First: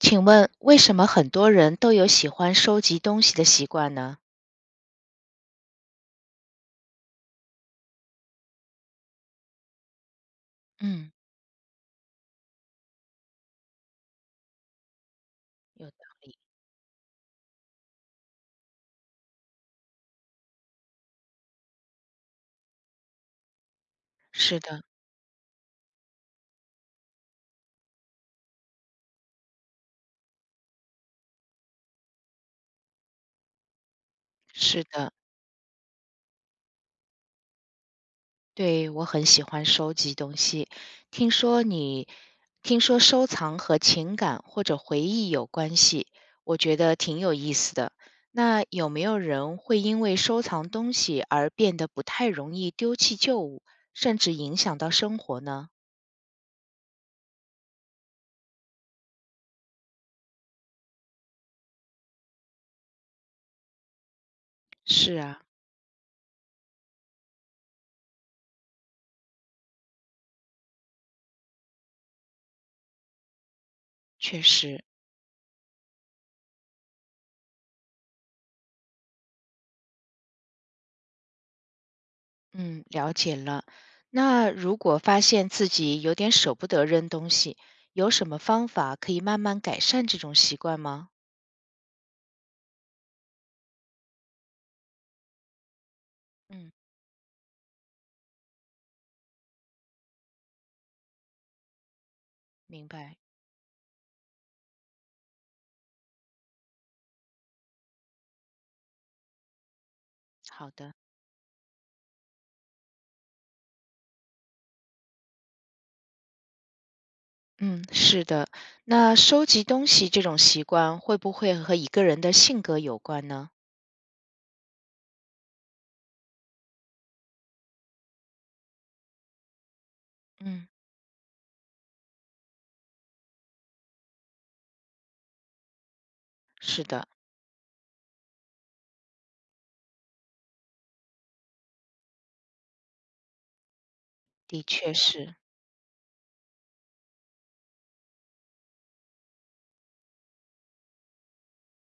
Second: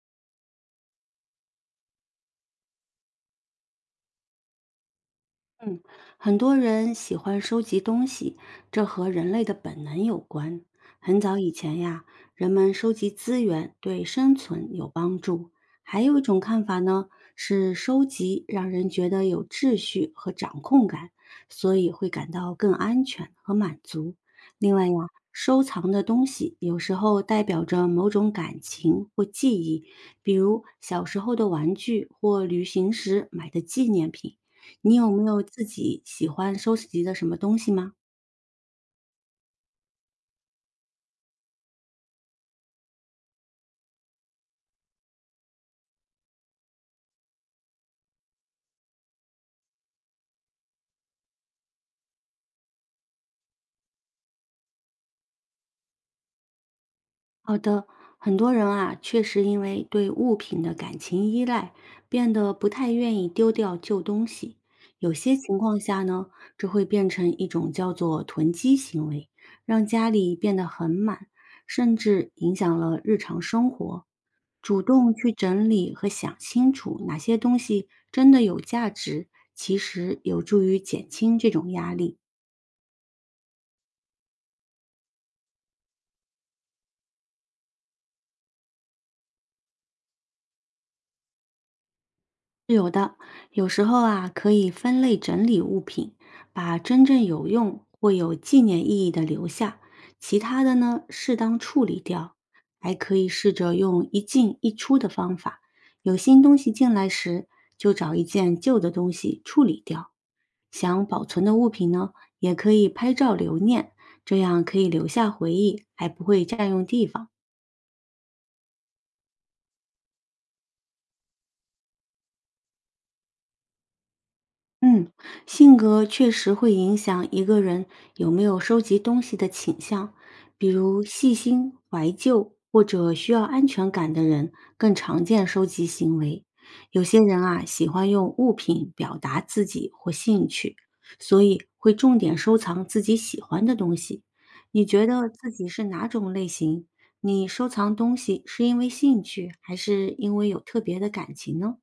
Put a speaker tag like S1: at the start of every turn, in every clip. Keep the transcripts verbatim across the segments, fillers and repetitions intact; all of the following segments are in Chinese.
S1: 请问为什么很多人都有喜欢收集东西的习惯呢？
S2: 很多人喜欢收集东西，这和人类的本能有关。
S1: 嗯，
S2: 很早以前呀，人们收集资源对生存有帮助。
S1: 有道
S2: 还有一
S1: 理。
S2: 种看法呢，是收集让人觉得有秩序和掌控感，所以会感到更安全和满足。
S1: 是
S2: 另
S1: 的，
S2: 外呀，收藏的东西有时候代表着某种感情或记忆，比如小时候的玩具或旅行时买的纪念品。
S1: 是
S2: 你有
S1: 的，
S2: 没有自己喜欢收集的什么东西吗？
S1: 对，我很喜欢收集东西。听说你，听说收藏和情感或者回忆有关系，我觉得挺有意思的。那有没有人会因为收藏东西而变得不太容易丢弃旧物，甚至影响到生活呢？
S2: 好的，很多人啊，确实因为对物品的感情依赖，变得不太愿意丢掉旧东西。有
S1: 是
S2: 些
S1: 啊，
S2: 情况下呢，这会变成一种叫做囤积行为，让家里变得很满，甚至影响了日常生活。
S1: 确实。
S2: 主动去整理和想清楚哪些东西真的有价值，其实有助于减轻这种压力。
S1: 嗯，了解了。那如果发现自己有点舍不得扔东西，有什么方法可以慢慢改善这种习惯吗？
S2: 有的，有时候啊，可以分类整理物品，
S1: 嗯，
S2: 把真正有用或有纪念意义的留下，其他的呢，适当处理掉。
S1: 明
S2: 还可
S1: 白。
S2: 以试着用一进一出的方法，有新东西进来时，就找一件旧的东西处理掉。
S1: 好的。
S2: 想保存的物品呢，也可以拍照留念，这样可以留下回忆，还不会占用地方。
S1: 嗯，是的。那收集东西这种习惯会不会和一个人的性格有关呢？
S2: 嗯，性格确实会影响一个人有没有收集东西的倾向，
S1: 嗯，
S2: 比如细心、怀旧或者需要安全感的人更常见收集行为。
S1: 是
S2: 有
S1: 的，
S2: 些人啊喜欢用物品表达自己或兴趣，所以会重点收藏自己喜欢的东西。
S1: 的
S2: 你
S1: 确
S2: 觉得
S1: 是
S2: 自己是哪种类型？你收藏东西是因为兴趣，还是因为有特别的感情呢？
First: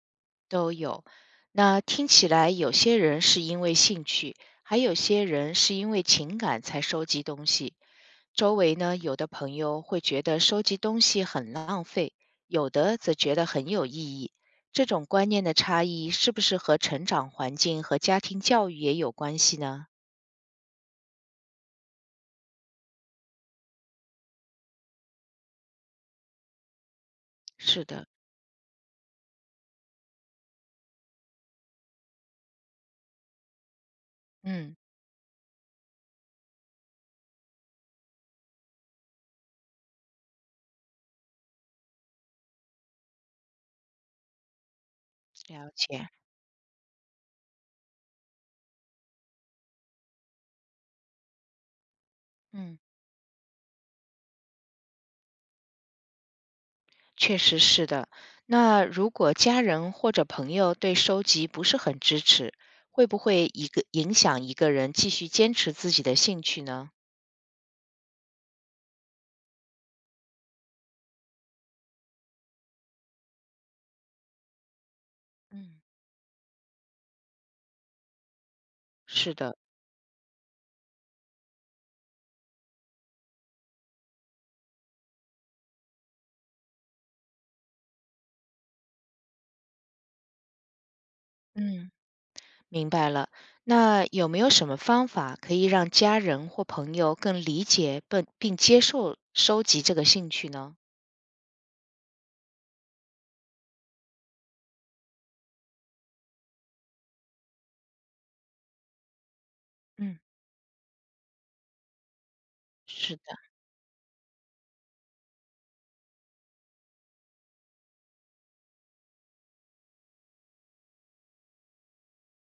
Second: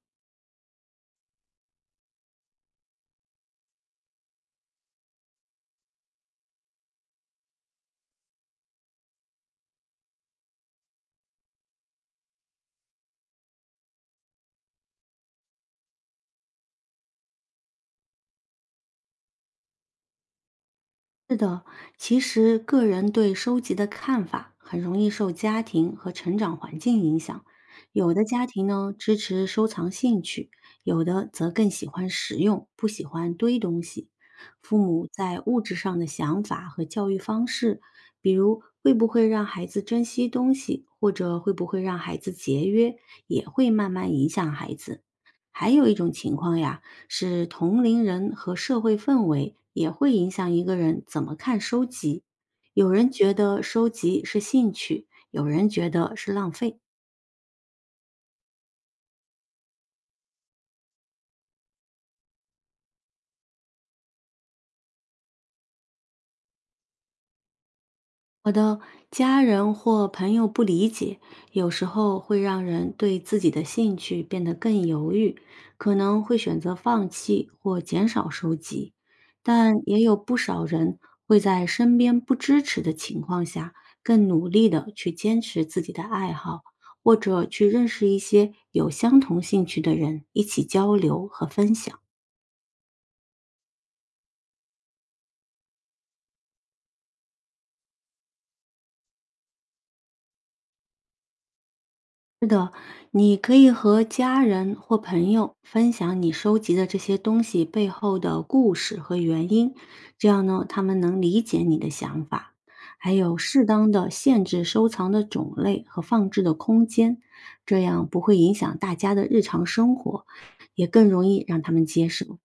S1: 都有。那听起来有些人是因为兴趣，还有些人是因为情感才收集东西。周围呢，有的朋友会觉得收集东西很浪费，有的则觉得很有意义。这种观念的差异，是不是和成长环境和家庭教育也有关系呢？
S2: 是的，其实个人对收集的看法很容易受家庭和成长环境影响。
S1: 是的，
S2: 有的家庭呢支持收藏兴趣，有的则更喜欢实用，不喜欢堆东西。
S1: 嗯，
S2: 父母在物质上的想法和教育方式，比如会不会让孩子珍惜东西，或者会不会让孩子节约，也会慢慢影响孩子。还
S1: 了
S2: 有一
S1: 解。
S2: 种情况呀，是同龄人和社会氛围也会影响一个人怎么看收集。
S1: 嗯，
S2: 有人觉得收集是兴趣，有人觉得是浪费。
S1: 确实是的。那如果家人或者朋友对收集不是很支持，会不会一个影响一个人继续坚持自己的兴趣呢？
S2: 我的家人或朋友不理解，有时候会让人对自己的兴趣变得更犹豫，
S1: 嗯，
S2: 可能会选择放弃或减少收集。
S1: 是的。
S2: 但也有不少人会在身边不支持的情况下，更努力的去坚持自己的爱好，或者去认识一些有相同兴趣的人，一起交流和分
S1: 嗯。
S2: 享。
S1: 明白了，那有没有什么方法可以让家人或朋友更理解并并接受收集这个兴趣呢？
S2: 是的，你可以和家人或朋友分享你收集的这些东西背后的故事和原因，
S1: 嗯，
S2: 这样呢，他们能理解你的想法。还
S1: 是的，
S2: 有适当的限制收藏的种类和放置的空间，这样不会影响大家的日常生活，也更容易让他们接受。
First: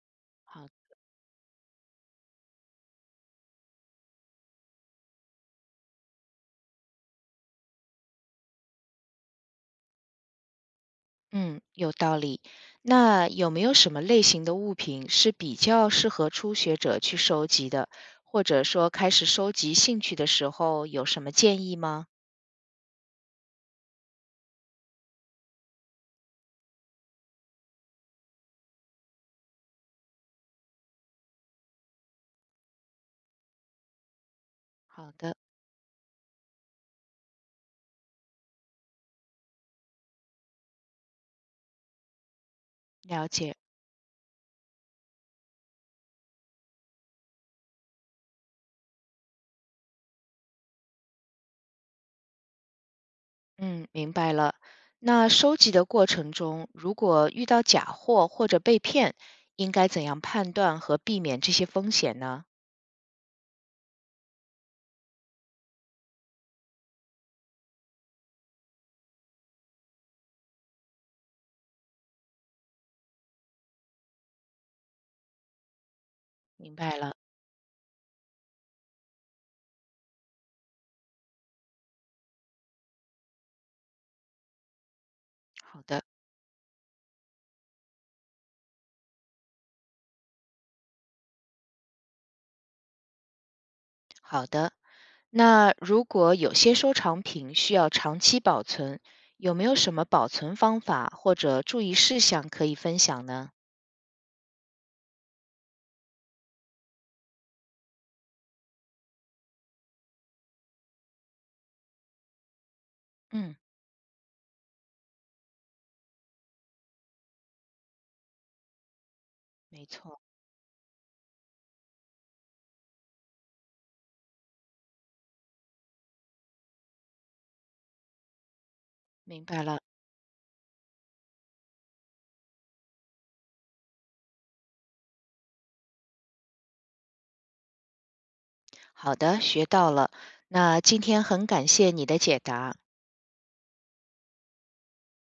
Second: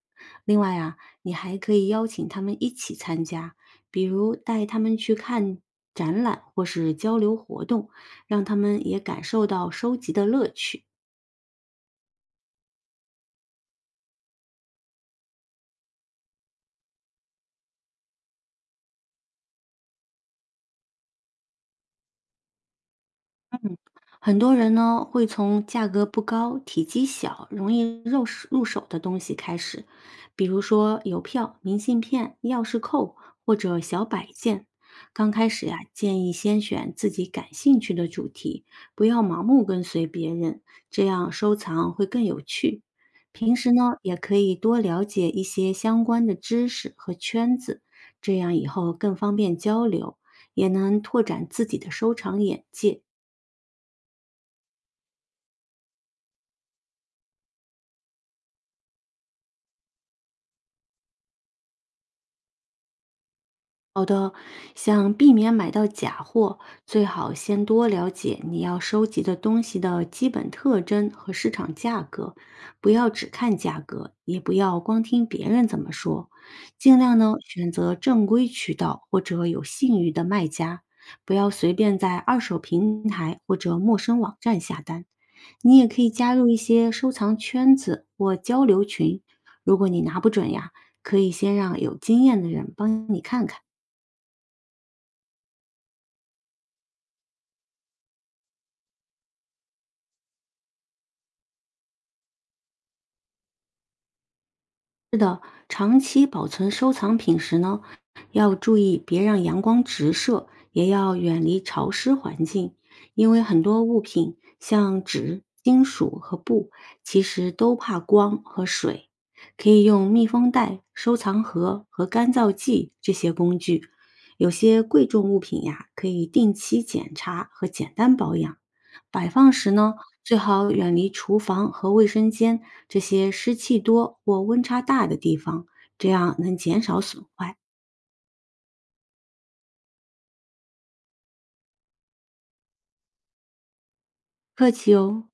S2: 另
S1: 好，
S2: 外啊，你还可以邀请他们一起参加，比如带他们去看展览或是交流活动。让他们也感受到收集的乐趣。
S1: 嗯，有道理。那有没有什么类型的物品是比较适合初学者去收集的，或者说开始收集兴趣的时候有什么建议吗？
S2: 很多人呢会从价格不高、体积小、容易入手入手的东西开始，比如说邮票、明信片、钥匙扣或者小摆件。
S1: 好
S2: 刚
S1: 的，
S2: 开始呀、建议先选自己感兴趣的主题，不要盲目跟随别人，这样收藏会更有趣。
S1: 了
S2: 平
S1: 解。
S2: 时呢，也可以多了解一些相关的知识和圈子，这样以后更方便交流，也能拓展自己的收藏眼界。
S1: 嗯，明白了。那收集的过程中，如果遇到假货或者被骗，应该怎样判断和避免这些风险呢？
S2: 好的，想避免买到假货，最好先多了解你要收集的东西的基本特征和市场价格，不要只看价格，也不要光听别人怎么说，
S1: 明白
S2: 尽
S1: 了。
S2: 量呢选择正规渠道或者有信誉的卖家，不要随便在二手平台或者陌生网站下单。你
S1: 好
S2: 也可
S1: 的，
S2: 以加入一些收藏圈子或交流群，如果你拿不准呀，可以先让有经验的人帮你看看。
S1: 好的，那如果有些收藏品需要长期保存，有没有什么保存方法或者注意事项可以分享呢？
S2: 是的，长期保存收藏品时呢，要注意别让阳光直射，也要远离潮湿环境，因为
S1: 嗯，
S2: 很多物品像纸、金属和布，其实都怕光和水。可以
S1: 没
S2: 用
S1: 错，
S2: 密封袋、收藏盒和干燥剂这些工具。有些贵重物品呀，可以定期检查和简单保养。摆
S1: 明
S2: 放
S1: 白
S2: 时
S1: 了。
S2: 呢，最好远离厨房和卫生间这些湿气多或温差大的地方，这样能减少损坏。
S1: 好的，学到了。那今天很感谢你的解答。
S2: 客气哦。